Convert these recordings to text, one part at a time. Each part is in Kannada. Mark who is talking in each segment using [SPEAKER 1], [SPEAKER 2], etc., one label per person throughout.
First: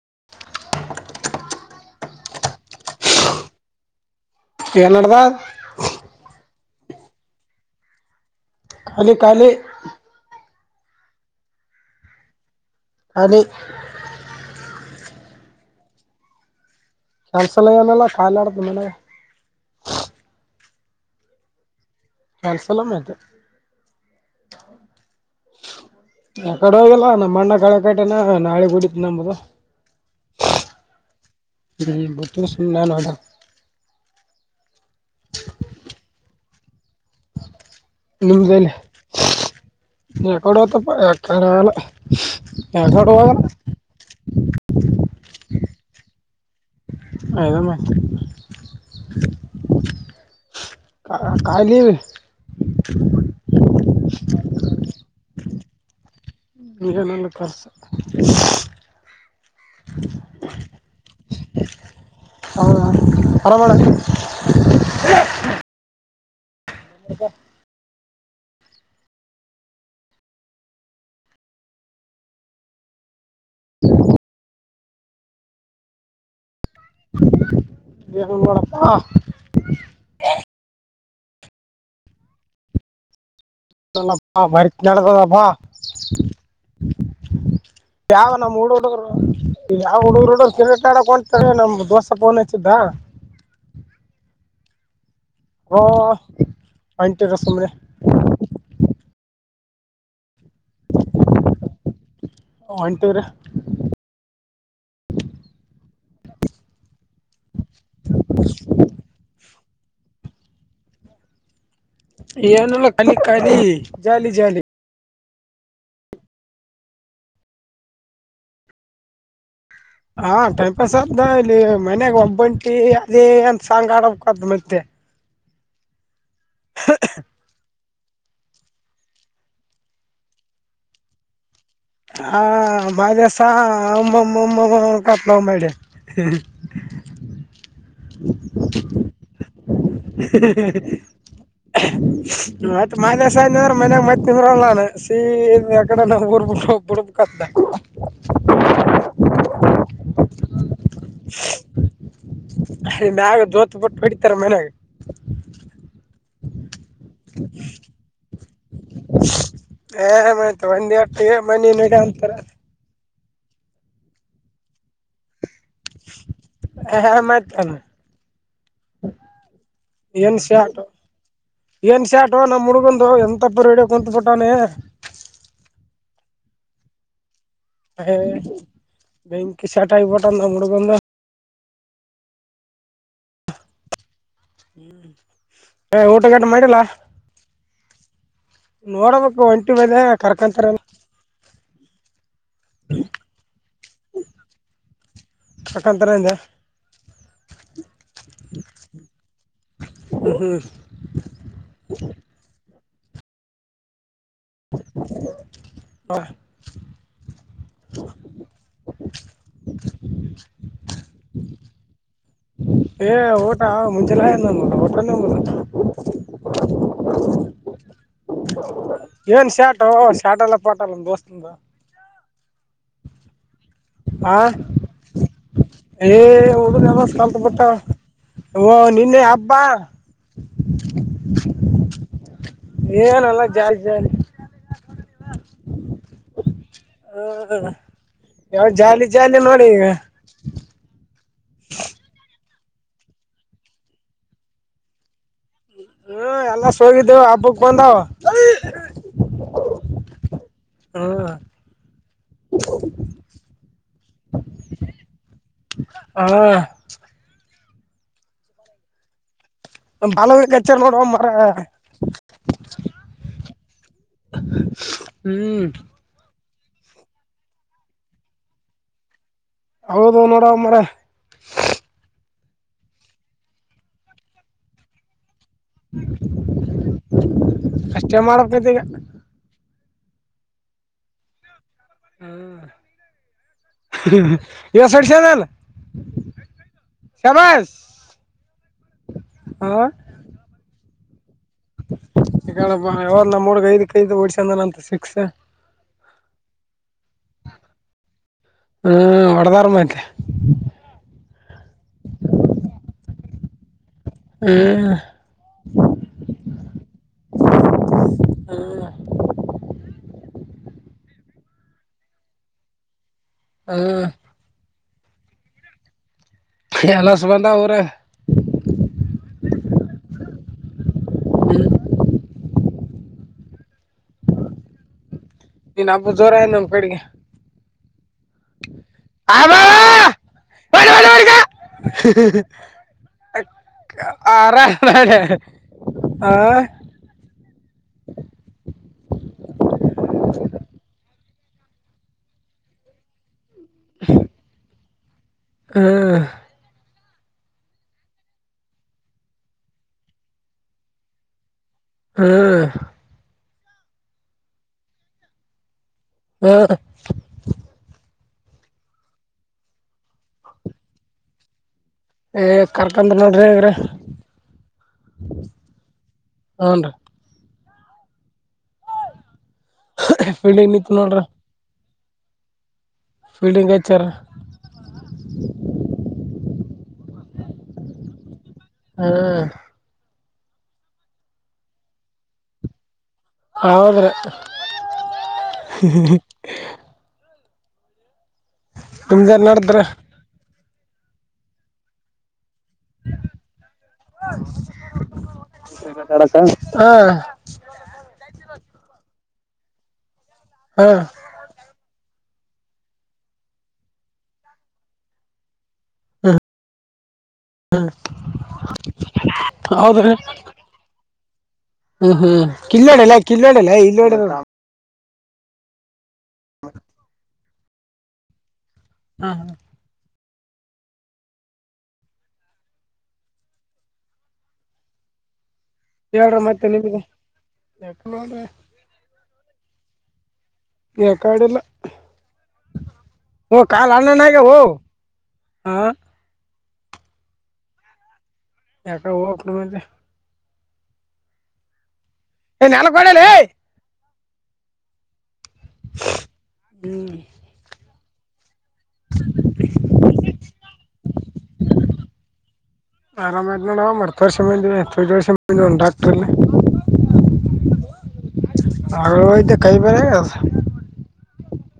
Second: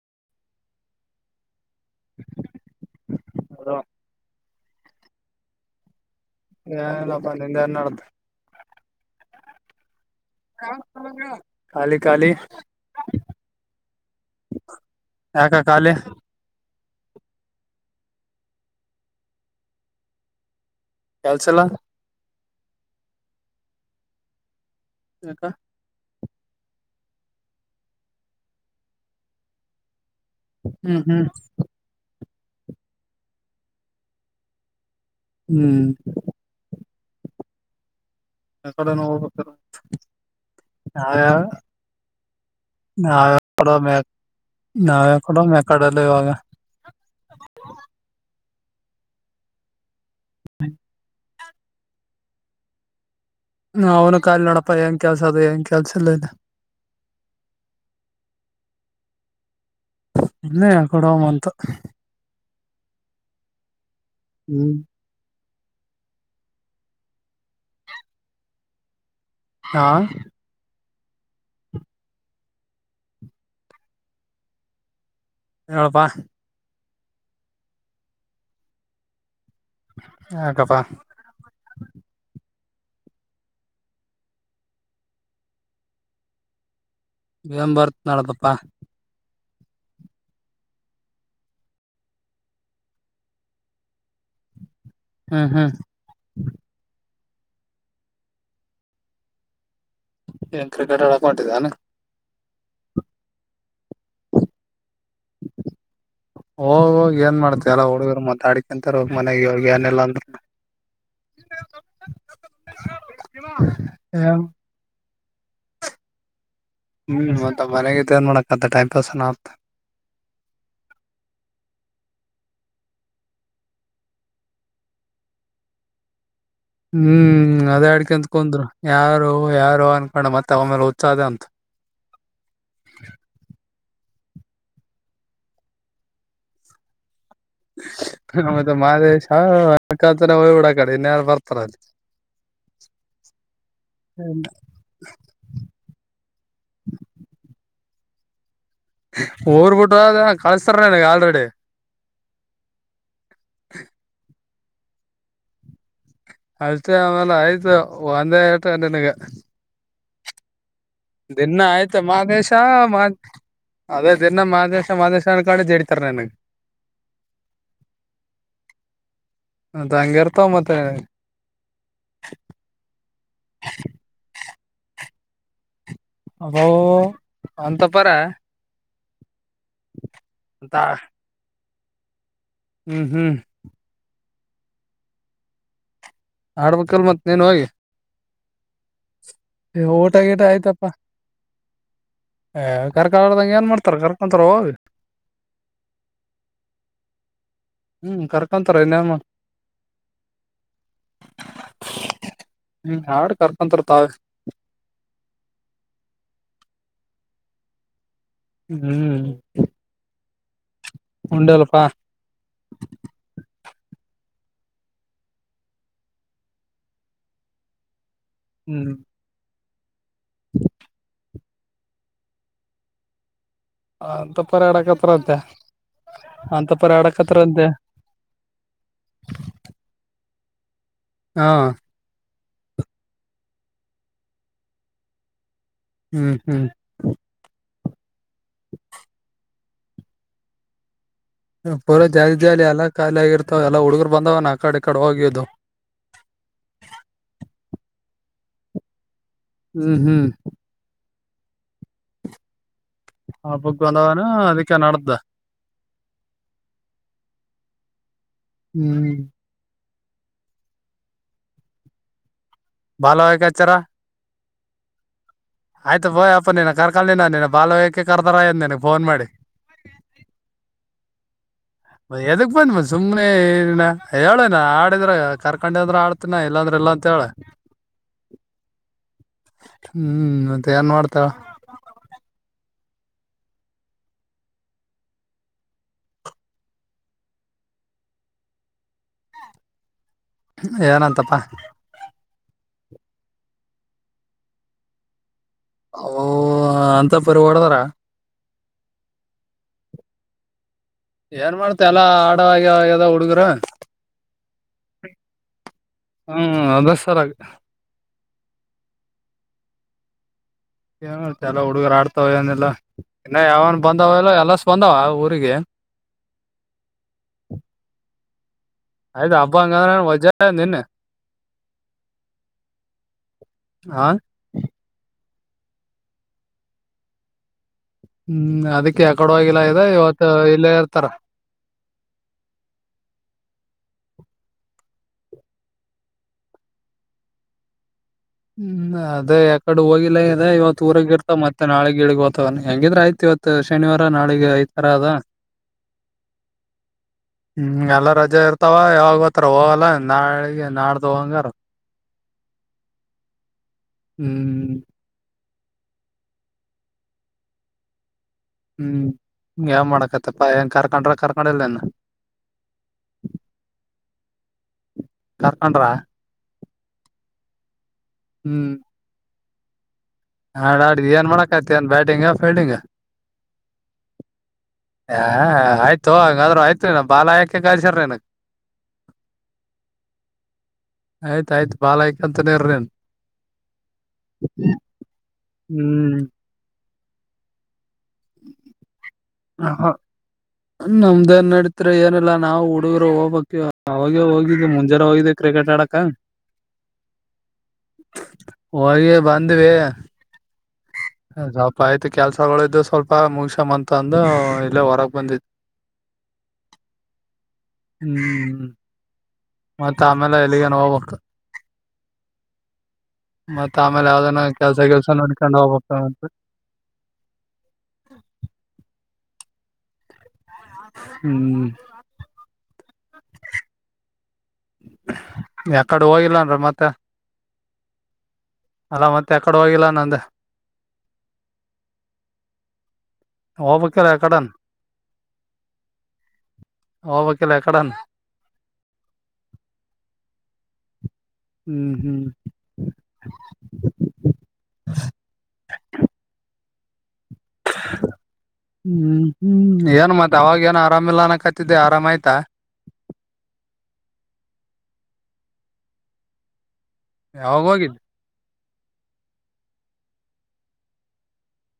[SPEAKER 1] [inaudible]
[SPEAKER 2] ಹೋ
[SPEAKER 1] ಏನಡದಾ
[SPEAKER 2] ಹಲ್ಲ ಪನ್ನಂದರ
[SPEAKER 1] ಕಾಲಿ ಕಾಲಿ
[SPEAKER 2] ಖಾಲಿ ಖಾಲಿ
[SPEAKER 1] ಅನ
[SPEAKER 2] ಯಾಕ ಖಾಲಿ
[SPEAKER 1] ಕೆಲ್ಸಲ ನಲ್ಲ ಕಾಯಿಲಾಡ್ದ ಮಲೆ
[SPEAKER 2] ಕೆಲ್ಸಲ್ಲ
[SPEAKER 1] ಅಲ್ಸಲೇತ
[SPEAKER 2] ಹಕ್ಕ
[SPEAKER 1] ಯ ಕಡೆ ಹೋಗಲ್ಲ ನಮ್ಮ ಅಣ್ಣ ಕಳೆ ಕಟನ ನಾಳೆ ಗೂಡತ್ ನಮ್ಮದು
[SPEAKER 2] ಹ್ಮ್ ಹ್ಮ್
[SPEAKER 1] ನೀ ನ ನೋದು
[SPEAKER 2] ಹ್ಮ್
[SPEAKER 1] ನಿಮ್ದಲ್ಲ
[SPEAKER 2] ಯಕಡೆ ಹೋಗ್ಬೇಕ
[SPEAKER 1] ನ ಕೊಡತ್ತಪ್ಪ
[SPEAKER 2] ನಾವ
[SPEAKER 1] ಯಳ
[SPEAKER 2] ನಾವ
[SPEAKER 1] ಹಟವಾಗ
[SPEAKER 2] ಕೊಡ ನಾವೇ ಕೊಡ ಮೆ ಕಡೆಲ್ಲ ಇವಾಗ
[SPEAKER 1] ಇದು ಮತ್ತೆ [inaudible] ಹ ಕಾಯ ಇ
[SPEAKER 2] ಅವ್ನು ಕಾಲ ನಡಪಾ ಹೆಂಗ ಕೆಲ್ಸ ಅದು ಹೆಂಗ ಕೆಲ್ಸ ಇಲ್ಲ ಇಲ್ಲ
[SPEAKER 1] ಇಗೆಾನಲ್ಲ ಪರ್ಸ
[SPEAKER 2] ಇಲ್ಲೇ ಕೊಡಮ್ಮ ಅಂತ
[SPEAKER 1] ಹೌ ಅರ ಮಾಡಳ
[SPEAKER 2] ಹ್ಮ್
[SPEAKER 1] ಹೌದ
[SPEAKER 2] ಹಾ ಎಳಪ್ಪ
[SPEAKER 1] ದ ಬ
[SPEAKER 2] ಹ ಗಪ್ಪಾ
[SPEAKER 1] ಪ್ಪ ವರಿತತದಪ್ಪಾ
[SPEAKER 2] ಏನ್ ಬರ್ತ್
[SPEAKER 1] ಯಾವ ನ
[SPEAKER 2] ನಡದಪ್ಪಾ
[SPEAKER 1] ಮೂಡ ಹಡುರು ಇ ಯಾವ ಹುಡುರು ಹಡೋರು ಕಿರಟ ಆಡಕ್ಂತಾರೆ ನಮ ದೋಸ ಪೋನ್ ಹಚ್ಚಿದ್ದ
[SPEAKER 2] ಹ್ಮ್ ಹ್ಮ್
[SPEAKER 1] ಹ ಪಿಟ ರಸೆ
[SPEAKER 2] ಏನ್ ಕ್ರಿಕೆಟ್ ಹೇಳಕ್ ಹೊಟ್ಟಿದಾನ
[SPEAKER 1] ಒಂಟರ
[SPEAKER 2] ಹೋಗ ಹೋಗಿ ಏನ್ ಮಾಡ್ತ ಎಲ್ಲ ಹುಡುಗರು ಮ ಅಡಿಕಿಂತೋಗ ಮನೆಗೆ ಹೋಗ ಯನ್ನೆಲ್ಲಾಂತ
[SPEAKER 1] ಏನಲ್ಲ ಕಲಿ ಕಲಿಿ ಜಾಲಿ
[SPEAKER 2] ಏನ್
[SPEAKER 1] ಜಾಲಿ
[SPEAKER 2] ಹ್ಮ್ ಮತ್ತ ಮನೆಗೆೇನ್ ಮಾಡಕತ್ತ ಟೈಮ್ ಪಸ್ನ ಆತ್ತ
[SPEAKER 1] ಹಾ ಟೈಮ್ ಪಾಸ್ ಆದ್ದ ಇಲ್ಲಿ ಮನ್ಯಾಗ ಒಂದ್ಬಂಟಿ ಅದೇ ಅಂತ ಸಾಂಗ್ ಆಡಬೇಕಾದ ಮತ್ತೆ
[SPEAKER 2] ಹ್ಮ್ ಅದೇ ಆಡ್ ಂತಕಂದ್ರು ಯಾರು ಯಾರು ಅನ್ಕೊಂಡ ಮತ್ತೆ ಅವ ಮೇಲೆ ಉತ್ಸಾಹ ಅಂತ
[SPEAKER 1] ಹಾ ಬಾಜೆ ಸಾ ಕಾಪಳ ಮಾಡ [inaudible]
[SPEAKER 2] ನ ಮತ್ತ ಮಾದೇಶ
[SPEAKER 1] [inaudible]
[SPEAKER 2] ಅನ್ಕಂತಾನೆ ಹೋಗ್ಬಿಡ ಕಡೆ ಇನ್ಯಾರು ಬರ್ತಾರ ಅಲ್ಲಿ
[SPEAKER 1] ಮತ್ತತ್ ಮಾನೆಾಯಜಂದ್ರ ಮನ್ಯಾಗ ಮತ್ತ್ ತಿಂದ್ರಲ್ಲ ನಾನು ಸೀ ಯಕಡೆ ನ ಬ ಬರ ಕ
[SPEAKER 2] ಹಊರ್ಬಿಟ್ಟು ಅದ ಕಳಸ್ತಾರ ನನಗೆ ಆಲ್ರೆಡಿ
[SPEAKER 1] ಮಾಗ ಜೋತ್ ಬಿಟ್ಟ ಬಿಡತಾರ ಮನ್ಯಾಗ
[SPEAKER 2] ಅಷ್ಟೇ ಆಮೇಲೆ ಆಯ್ತು ಒಂದೇ ಎಟ ಗಟಿನಗ
[SPEAKER 1] ಹ ಮ್ತ್ು ಒಂದಿ ಅ ಮನಿನ್ಗ
[SPEAKER 2] ಆಯ್ತು
[SPEAKER 1] ಅಂತಾರ
[SPEAKER 2] ಮಾದೇಶ ಮಾ ಅದೇ ದಿನ ಮಾದೇಶ ಮಾದೇಶ ಅನ್ಕೊಂಡೆ ಜಡಿತಾರ ನನಗ್
[SPEAKER 1] ಹಾ ಮಾತಾನ
[SPEAKER 2] ದಂಗಗೆರ್ತಾವ ಮತ್ತ
[SPEAKER 1] ಏನ್ ಸ್ಯಾಟ ನಮ್ಮ್ ಮುುಗಂದು ಎಂತ ಪರಿ ರೇಡಿಯ ಕುಂತ್ಬುಟ್ಟಾನ
[SPEAKER 2] ಅಬೋ ಅಂತಪರ
[SPEAKER 1] ಹ ಬೆಂಕಿಸಟ ಇಪಟ
[SPEAKER 2] ಅಂತ
[SPEAKER 1] ಮಡಗಂಧ
[SPEAKER 2] ಹ್ಮ್ ಹ್ಮ್
[SPEAKER 1] ಹ್ಮ್ ಏ ಊಟಗಾಟ ಮಾಡಿಲ್ಲ
[SPEAKER 2] ಆಡ್ಬೇಕಲ್ ಮತ್ ನೀನ್ ಹೋಗಿ
[SPEAKER 1] ನೋಡಬೇಕು ಒಂಟು ಮದ
[SPEAKER 2] ಊಟ ಗೀಟ
[SPEAKER 1] ಕರ್ಕೊಂತರ
[SPEAKER 2] ಕರ್ಕಾಲ್ದಂಗಗೆ ಏನ್ ಮಾಡ್ತಾರ ಕರ್ಕೊಂತಾರ ಅವೋಗ
[SPEAKER 1] ಕರ್ಕಂತಾರ ಅಂದೆ
[SPEAKER 2] ಹ್ಮ್ ಕರ್ಕೊಂತಾರ ಇನ್ನಮ್ಮ
[SPEAKER 1] ಹ್ಮ್ ಹ್ಮ್.
[SPEAKER 2] ಹ್ಮ ಹಾಡ್ ಕರ್ಕೊಂತರ್ ತಗ
[SPEAKER 1] ಹಾ
[SPEAKER 2] ಹ್ಮ್ ಉಂಡಲ್ಪ
[SPEAKER 1] ಏ ಊಟ ಮುಂಜೆಲ್ಲ ನ ಊಟ ನುದ
[SPEAKER 2] ಹ್ಮ್
[SPEAKER 1] ಇವನ್ ಶ್ಯಾಟ್ ಪ ಶಾಟಲ್ಲ ಪಟಾಲ ದೋಸ್ತಿಂದ ಹ
[SPEAKER 2] ಅಂತಪರಿ ಆಡಕತ್ತರಂತೆ
[SPEAKER 1] ಏ ಒದು
[SPEAKER 2] ಅಂತಪರಿ
[SPEAKER 1] ನಮ್ಮ ಸ್ಂತಪಟ್ಟ
[SPEAKER 2] ಆಡಕತ್ತರಂತೆ
[SPEAKER 1] ಓ ನಿನ್ನೆ ಹಬ್ಬಾ
[SPEAKER 2] ಹಾ
[SPEAKER 1] ಏನಲ್ಲ ಜಾಸ್ ಜಾರಿಿ
[SPEAKER 2] ಹ್ಮ್ ಹ್ಮ್
[SPEAKER 1] ಹ್ಮ್ ಯಾವ ಜಾಲಿ ಜಾಲಿ ನೋಡಿ ಈಗ
[SPEAKER 2] ಪೂರ ಜಾಲಿ ಜಾಲಿ ಎಲ್ಲ ಖಾಲಿ ಆಗಿರ್ತಾವ ಎಲ್ಲಾ ಹುಡುಗರು ಬಂದವ ನ ಆ ಕಡೆ ಕಡೆ ಹೋಗದು
[SPEAKER 1] ಹ್ಮ ಎಲ್ಲ ಸ ಹೋಗಿದ್ದೇವು ಹಬ್ಬಕ್ ಬಂದಾವ
[SPEAKER 2] ಹ್ಮ್ ಹ್ಮ್
[SPEAKER 1] ಹೌ
[SPEAKER 2] ಹ ಬಗ ಬಂದವಾನ ಅದಕ್ಕೆ ನಡ್ದ
[SPEAKER 1] ಹಾ
[SPEAKER 2] ಹ್ಮ್
[SPEAKER 1] ಬಾಲಚರ್ ನೋಡುವ ಮರ
[SPEAKER 2] ಬಾಲವಾಯ್ಕಚಾರ
[SPEAKER 1] ಹ್ಮ್
[SPEAKER 2] ಆಯ್ತು ಬೋಯ್ ಅಪ್ಪ ನೀ ಕರ್ಕಲ್ಿನ ಬಾಯಹಕಕ್ಕೆ ಕರ್ದಾರಏನ್ ನನ್ ಫೋನ್ ಮಾಡಿ
[SPEAKER 1] ಹೌದು ನೋಡ ಮರ
[SPEAKER 2] ಎದಕ್ ಬಂದ್ ಮ ಸುಮ್ನೆ ನ ಹೇಳಣ ಆಡಿದ್ರ ಕರ್ಕೊಂಡ ಅಂದ್ರ ಆಡ್ತಿನ ಇಲ್ಲಾಂದ್ರೆ ಇಲ್ಲಾ ಅಂತ ಹೇಳ
[SPEAKER 1] ಅಷ್ಟೇ ಮಾಡ್ಬೇಕೈತಿ ಈಗ
[SPEAKER 2] ಹ್ಮ್ ಮತ್ತೆ ಏನ್ ಮಾಡ್ತಾವ
[SPEAKER 1] ಹ್ಮ ಯ ಸಡ್ಶದಲ್ಲ ಶಾಮಾಜ ಹ
[SPEAKER 2] ಏನಂತಪ್ಪ
[SPEAKER 1] ಈಗ ಅವವ್ರ ನಮ್ಮ್ಡ್ಗ ಐದ್ ಕೈದು ಹೊಡ್ಸಂದನ ಅಂತ ಸಿಕ್ಸ
[SPEAKER 2] ಅಂತ ಪರಿ ಹೊಡದಾರ
[SPEAKER 1] ಹ್ಮ್ ವಡದಾರ ಮಾತ್ತೆ
[SPEAKER 2] ಏನ್ ಮಾಡ್ತ ಎಲ್ಲಾ ಆಡ ಆಗ್ಯದ ಹುಡುಗರು
[SPEAKER 1] ಹ್ಮ್
[SPEAKER 2] ಹ್ಮ ಅದ ಸರ್
[SPEAKER 1] ಹ್ಮ
[SPEAKER 2] ಏನ್ ಎಲ್ಲಾ ಹುಡುಗರ ಆಡ್ತಾವ ಏನಲ್ಲ ಇನ್ನ ಯಾವನ್ ಬಂದಾವ
[SPEAKER 1] ಹ್ಮ್
[SPEAKER 2] ಎಲ್ಲ ಎಲ್ಲ ಬಂದಾವ ಊರಿಗೆ
[SPEAKER 1] ಎಲ್ಲ ಸಂಬಂಧ ಅವಊರ
[SPEAKER 2] ಅ ಅಂಗ ವಜ ನಿನ್ನೆ
[SPEAKER 1] ಹ್ಮ
[SPEAKER 2] ಹ
[SPEAKER 1] ನೀನ್ ಹಬ್ಬ ಜವರ ನಮ್ ಕಡೆಗೆ
[SPEAKER 2] ಹ್ಮ್ ಅದಕ್ಕೆ ಯ ಕಡ
[SPEAKER 1] ಆ
[SPEAKER 2] ಹೋಗಲ್ಲ ಇದೆ ಇವತ್ತು ಇಲ್ಲೇ ಇರ್ತಾರ
[SPEAKER 1] ಅ ಆರ ಆ
[SPEAKER 2] ಹ್ಮ್ ಅದೇ ಯಕಡೆ ಹೋಗಿಲ್ಲ ಇದೆ ಇವತ್ತು ಊರಗ ಇರ್ತ ಮತ್ತೆ ನಾಳೆ ಗೀಳಗ್ ಹತವ ಹೆಂಗಿದ್ರೆ ಆಯ್ತ ಇವತ್ತು ಶನಿವಾರ ನಾಳಿಗೆ ಐ್ ತರ ಅದ
[SPEAKER 1] ಹಾ
[SPEAKER 2] ಹ್ಮ್ ಎಲ್ಲ ರಜೆ ಇರ್ತಾವ ಯಾವಾಗ ಬತ್ರ ಹೋಗಲ್ಲ ನಾಳಿಗೆ ನಾಡ್ದ ಹಂಗಾರ
[SPEAKER 1] ಹ್ಮ
[SPEAKER 2] ಹ್ಮ್ ಹ್ಮ್
[SPEAKER 1] ಹ್ಮ
[SPEAKER 2] ಹ್ಮ್ ಯಾವ್ ಮಾಡಕತ್ತಪ್ಪ ಹೆಂಗ ಕರ್ಕೊಂಡ್ರ ಕರ್ಕೊಂಡಲ್ನ
[SPEAKER 1] ಏ ಕರ್ಕಂದ್ರ ನೋಡ್ರಿ ಅಗ್ರಿ
[SPEAKER 2] ಕಾರ್ಕಂಡ್ರ ಹ್ಮ್
[SPEAKER 1] ಫೀಲ್ಡಿಂಗ್ ನಿತ್
[SPEAKER 2] ಹಾಡಾಡ
[SPEAKER 1] ನೋಡ್ರಿ
[SPEAKER 2] ಏನ್ೋಕ ಆತಿ ಅಏನ್ ಬ ಫೀಲ್ಡಿಂಗ್
[SPEAKER 1] ಫೀಲ್ಡಿಂಗ್ ಹಚ್ಚಾರ
[SPEAKER 2] ಆಯ್ತು ಹಾಗಾದ್ರ ಆಯ್ತ ನ ಬಾಲಯಾಕೆ ಗಾಸಾರ್ರ ನನಕ್
[SPEAKER 1] ಹ್ಮ
[SPEAKER 2] ಆಯ್ತಾಯ್ತು ಬಾ ಯಕಂತನರನ್
[SPEAKER 1] ಹೌದ್ರೆ
[SPEAKER 2] ಹ್ಮ್
[SPEAKER 1] ನಿಮ್ದೇ ನಡಿದ್ರೆ
[SPEAKER 2] ನಮ್ದ ಏನ್ ನಡೀತ್ರಿ ಏನಲ್ಲ ನಾವು ಹುಡುಗರು ಹೋಗ್ಬಕ್ ಅವಾಗೆ ಹೋಗಿದ್ದೆ ಮುಂಜಾರೆ ಹೋಗಿದ್ದೆ ಕ್ರಿಕೆಟ್ ಆಡಕ
[SPEAKER 1] ಮಾತಾಡಕ ಹಾ
[SPEAKER 2] ವಹ ಬ ಂದ್ವಿ
[SPEAKER 1] ಹಾ
[SPEAKER 2] ಸ್ವಲ್ಪ ಆಯ್ತು ಕೆಲ್ಸಗಳು ಇದು ಸ್ವಲ್ಪ ಮುಗಸ ಮ ತಂದು ಇಲ್ಲೇ ಹೊರಗೆ ಬಂದಿತ್ತು ಹ್ಮ್್ಮ ಮತ್ತತ್
[SPEAKER 1] ಹೌದ್ರಿ
[SPEAKER 2] ಆಮೇಲೆ ಎಲ್ಲಿಗೆನ್ ಹೋಗ್ೋಗ್ತ
[SPEAKER 1] ಹ್ಮ್ ಹ್ಮ್ ಕಿಲ್ಲೋಡೆಲ್ಲ ಕಿಲ್ಲೋಡೆಲ್ಲ ಇಲ್ಲೋಡೆಲ್ಲ ನ
[SPEAKER 2] ೋದ ನ ಹೋಗತ
[SPEAKER 1] ಹ
[SPEAKER 2] ಹ್ಮ
[SPEAKER 1] ಹಾ ಹಾ
[SPEAKER 2] ಹ್ಮ್ ಯಕಡು
[SPEAKER 1] ಹೇಳ್ರಿ
[SPEAKER 2] ಹೋಗಿಲ್ಲನ್ರ ಮತ್ತೆ
[SPEAKER 1] ನಿಮ್ಗೆ ಯಾಕ ನೋಡ್ರಿ
[SPEAKER 2] ಅಲ್ಲ ಮತ್ತೆ ಯ ಪಡವಾಗಿಲ್ಲ ನಂದ
[SPEAKER 1] ಯ ಕಡೆಲ್ಲ ಕ ಅ್ಣ
[SPEAKER 2] ಹೋಗ್ಬೇಕಿಲ್ಲ
[SPEAKER 1] ನ ಗ
[SPEAKER 2] ಯಕಡನ್
[SPEAKER 1] ಹ ಹಾ
[SPEAKER 2] ಹಬಕಲ ಎಕಡಾನ
[SPEAKER 1] ಯಕನ ಮ
[SPEAKER 2] ಹ್ಮ್ ಹ್ಮ್
[SPEAKER 1] ಏನ್ಾನ ಕೊಡಲಿ
[SPEAKER 2] [unintelligible]
[SPEAKER 1] ಹ್ಮ್
[SPEAKER 2] [unintelligible] ಹ್ಮ್ ಹ್ಮ್ ಏನ್ ಮತ್ತೆ ಅವಾಗ ಏನು ಆರಾಮಿಲ್ಲ ಅನ ಕತ್ತಿದ್ದೆ ಆರಾಮ ಆಯ್ತಾ
[SPEAKER 1] ಆರಾಮನ ಮರು ವರ್ಷ ಮ ಎ ವರ್ಷ ಉಾಕ್ತ
[SPEAKER 2] ಯಾವಾಗ ಹೋಗಿದ್ದ
[SPEAKER 1] ಹ ತ ಕೈ ಬಾರ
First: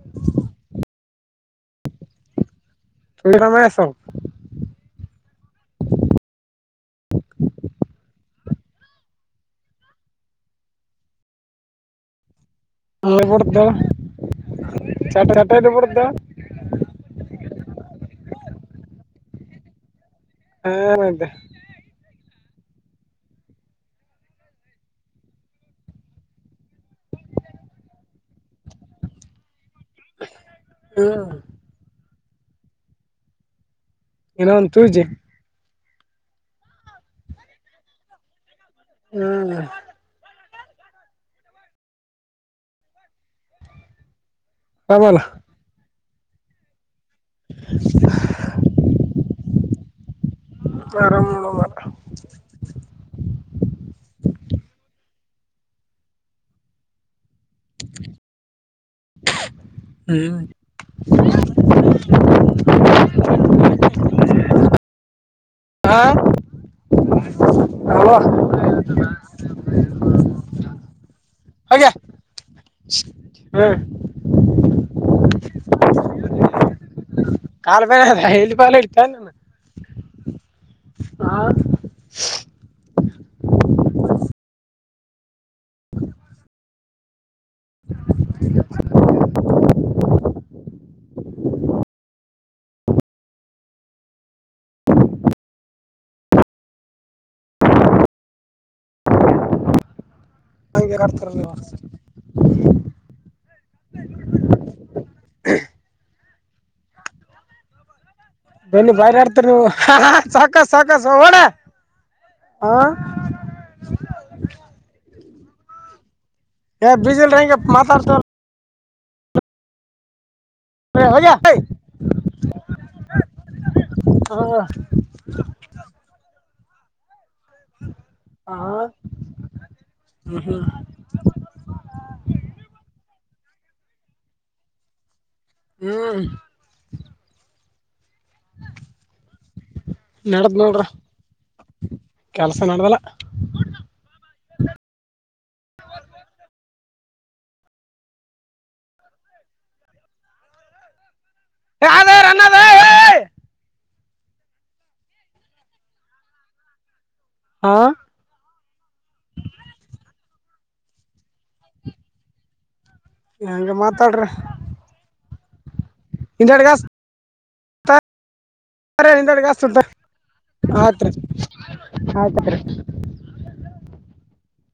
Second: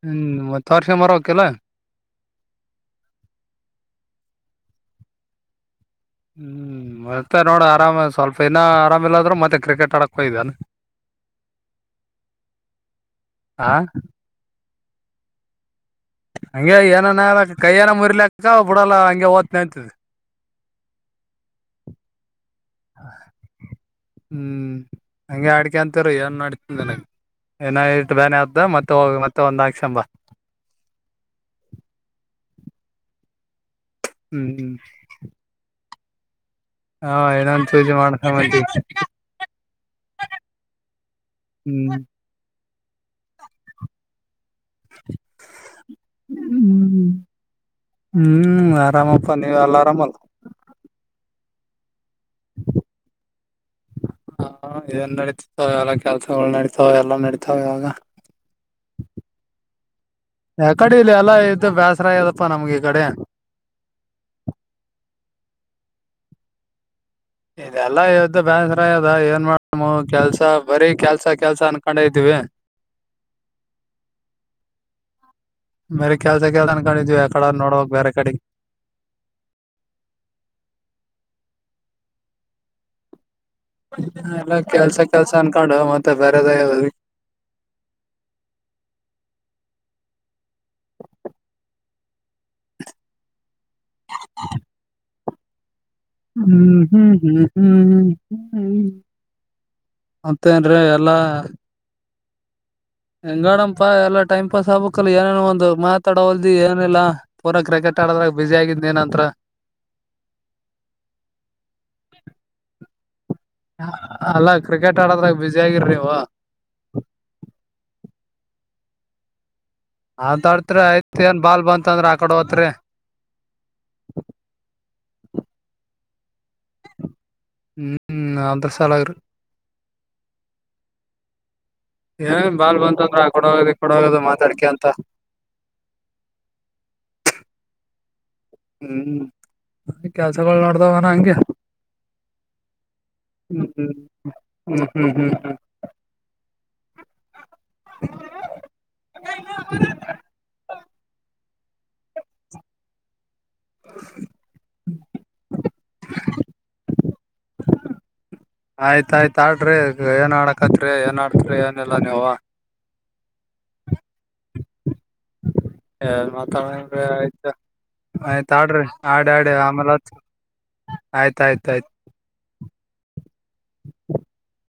[SPEAKER 2] ಹ್ಮ್ ಮತ್ತ ವರ್ಷ ಮರಕ್ಕೆಲ್ಲ..
[SPEAKER 1] ತುಂಬಿ ನಾಮೇ ಸೊ..
[SPEAKER 2] ಹ್ಮ್ ಮತ್ತೆ ನೋಡಿ ಆರಾಮ ಸ್ವಲ್ಪ ಇನ್ನೂ ಆರಾಮ ಇಿಲ್ಲದ್ರು ಮತ್ತೆ ಕ್ರಿಕೆಟ್ ಆಡಕ್ ಹಯ್ದಾನ..
[SPEAKER 1] ಹ ಬಡ್ತ
[SPEAKER 2] ಆ
[SPEAKER 1] ಚ ಚ ಇ ಬಡ್..
[SPEAKER 2] ಹಂಗೆ ಏನನ ಕೈಯ್ಯಏನ ಮುರ್ಲಿಕ್ಕ ಬಿಡಲ್ಲ ಹಂಗೆ ಓದ್ನ ಅಂತದ..
[SPEAKER 1] ಹಾ ಆ್ದ.
[SPEAKER 2] ಹ್ಮ್ ಹಂಗೆ ಅಡ್ಕೆ ಅಂತಾರ ಏನ್ ಮಾಡಡ್ತ ನನಗೆ.. ಏನ ಇಟ್ಟು ಬೇನೆ ಅ್ದ ಮತ್ತೆ ಹೋಗ ಮತ್ತೆ ಒಂದ..
[SPEAKER 1] ಹ್ಮ..
[SPEAKER 2] ಹ್ಮ್ ಹ್ಮ್..
[SPEAKER 1] ಇನ್ನೊಂದ್ ತೂಜಿ
[SPEAKER 2] ಹಾ ಏನನ್ ಪೂಜೆ ಮಾಡ್ಕೊಂಡಂಬದಿ
[SPEAKER 1] ಹ್ಮ
[SPEAKER 2] ಹ್ಮ್
[SPEAKER 1] ಹಮಲ
[SPEAKER 2] ಹ್ಮ ಹ್ಮ್ ಆರಾಮಪ್ಪ ನೀ ಅಲರಾಮಲ್ಲ..
[SPEAKER 1] ಆರಾಮ ಮ..
[SPEAKER 2] ಹಾ ಇದನ್ ನಡತಿತ ಎಲ್ಲ ಕೆಲ್ಸಗಳು ನಡತಾವ ಎಲ್ಲಾ ನಡತ.. ಥಾಗ..
[SPEAKER 1] ಹ್ಮ್
[SPEAKER 2] ಯ ಕಡೆ ಇಲ್ಲಿ ಎಲ್ಲ ಇದ್ದ ಬೇಸರ ಅದಪ್ಪಾ ನಮ್ಗೆ ಈ ಕಡೆ..
[SPEAKER 1] ಹಾ..
[SPEAKER 2] ಇದೆಲ್ಲಾ
[SPEAKER 1] ಹಲೋ
[SPEAKER 2] ಯದ್ದ ಬಸರದ ಏನ್ ಮಾಡ ಕೆಲ್ಸ ಬರೀ ಕೆಲ್ಸ ಕೆಲ್ಸ ಅನ್ಕ.. ಕಂಡ ಇದ್ದೀವಿ..
[SPEAKER 1] ಹಾ..
[SPEAKER 2] ಬೇರೆ ಕೆಲ್ಸ ಕೆಲ್ಸ ಅನ್ಕೊಂಡಿದ್ವಿ ಯಕಡ
[SPEAKER 1] ಕಾಲ್
[SPEAKER 2] ನೋಡ್ಬಕ್
[SPEAKER 1] ಬ
[SPEAKER 2] ಬೇರೆ ಕಡೆ
[SPEAKER 1] ಅದ ಇಪಾಲ ಇಡ್ತ ನಾನು.. ಹಾ..
[SPEAKER 2] ಎಲ್ಲ ಕೆಲ್ಸ ಕೆಲ್ಸ ಅನ್ಕೊಂಡು ಮತ್ತೆ ಬೇರೆದದ.. ಹ್ಮ್ ಹ್ಮ್ ಹ್ಮ್ ಹ್ಮ್ ಹ್ಮ ಹ್ಮ ಹ್ಮ.. ತ್ತ ಅಂದ್ರೆ
[SPEAKER 1] ಹಂಗೆ
[SPEAKER 2] ಎಲ್ಲಾ..
[SPEAKER 1] ಆಡ್ತಾರ ನೀವು
[SPEAKER 2] ಹೆಂಗಡಪಾ ಎಲ್ಲ ಟೈಮ್ ಪಾಸ್ ಆಗ್ಬೇಕಕ್ಲ್ಲ ಏನೇನೋ ಒಂದು ಮಾತಾಡ.. ಲ್ದಿ ಏನಿಲ್ಲ ಪೂರ ಕ್ರಿಕೆಟ್.. ಆಡದ್ರಾಗ ಬಿಸಿ
[SPEAKER 1] ಬೆನ್ನಿ ಬಯ
[SPEAKER 2] ಆಗಿದ್ನೇನಂತ್ರ
[SPEAKER 1] ಆಡ್ತರಿ ನೀವು ಸಾಕು ಸಾಕಸ್ ಡ ಹ.
[SPEAKER 2] ಅಲ್ಲಾ ಕ್ರಿಕೆಟ್ ಆಡದ್ರಾಗ ಬಸಿ ಆಗಿರ ನೀವು..
[SPEAKER 1] ಏ ಬೀಜಿಲ್ರ ಹೆಂಗೆ ಮಾತಾಡ್ತ..
[SPEAKER 2] ಅಂತಾಡ್ತ್ರಿ ಆಯ್ತ್
[SPEAKER 1] ಹೋಗ್ಯ
[SPEAKER 2] ಏನ್ ಬಾಲ್
[SPEAKER 1] ಹಾ
[SPEAKER 2] ಬಂತಂದ್ರ ಆಕಡೆ ಹೋತ್ರಿ..
[SPEAKER 1] ಹ.
[SPEAKER 2] ಹ್ಮ್ ಅದ್ರ ಸಾಲಗ್ರಿ..
[SPEAKER 1] ಹ್ಮ ಹ್ಮ..
[SPEAKER 2] ಏ ಬಾಲ್ ಬಂತಂದ್ರ ಆ ಕೊಡೋಗದ ಕೊಡೋಗದು ಮಾತಾಡ್ಕ ಅಂತ..
[SPEAKER 1] ಹ್ಮ್..
[SPEAKER 2] ಹ್ಮ್
[SPEAKER 1] ನಡ್ದ್
[SPEAKER 2] ಕೆಲ್ಸಗಳು
[SPEAKER 1] ನೋಡ್ರಿ
[SPEAKER 2] ನೋಡ್ದಾವನ ಹಂಗೆ..
[SPEAKER 1] ಕೆಲ್ಸ ಮಾಡ್ದಲ್ಲ..
[SPEAKER 2] ಹ್ಮ್ ಹ್ಮ್ ಹ್ಮ್ ಹ್ಮ್ ಹ್ಮ್ ಹ್ಮ್..
[SPEAKER 1] [inaudible]
[SPEAKER 2] [inaudible]
[SPEAKER 1] ಯದ ಅನ್ನದ..
[SPEAKER 2] [inaudible] ಹ.
[SPEAKER 1] ಹಾ..
[SPEAKER 2] ಹಾಕತ್ರಿ ಏನ್ ಆಡ್ತ್ರಿ ಏನಲ್ಲಾ ನೀವ..
[SPEAKER 1] ಹಗೆ ಮಾತಾಡ್ರ..
[SPEAKER 2] ಎ ಮಾತಾಡನ್ರಿ ಆಯ್ತ ಆಯ್ತ ಆಡ್ರಿ ಆಡ
[SPEAKER 1] ಹಿಂದೆಡ್
[SPEAKER 2] ಆಡಿ
[SPEAKER 1] ಗಾಸ್ ಸುಟ್ಟ
[SPEAKER 2] ಆಮೇಲೆತ್
[SPEAKER 1] ಆತ್ರಿ ಆಯ್ತ್ರಿ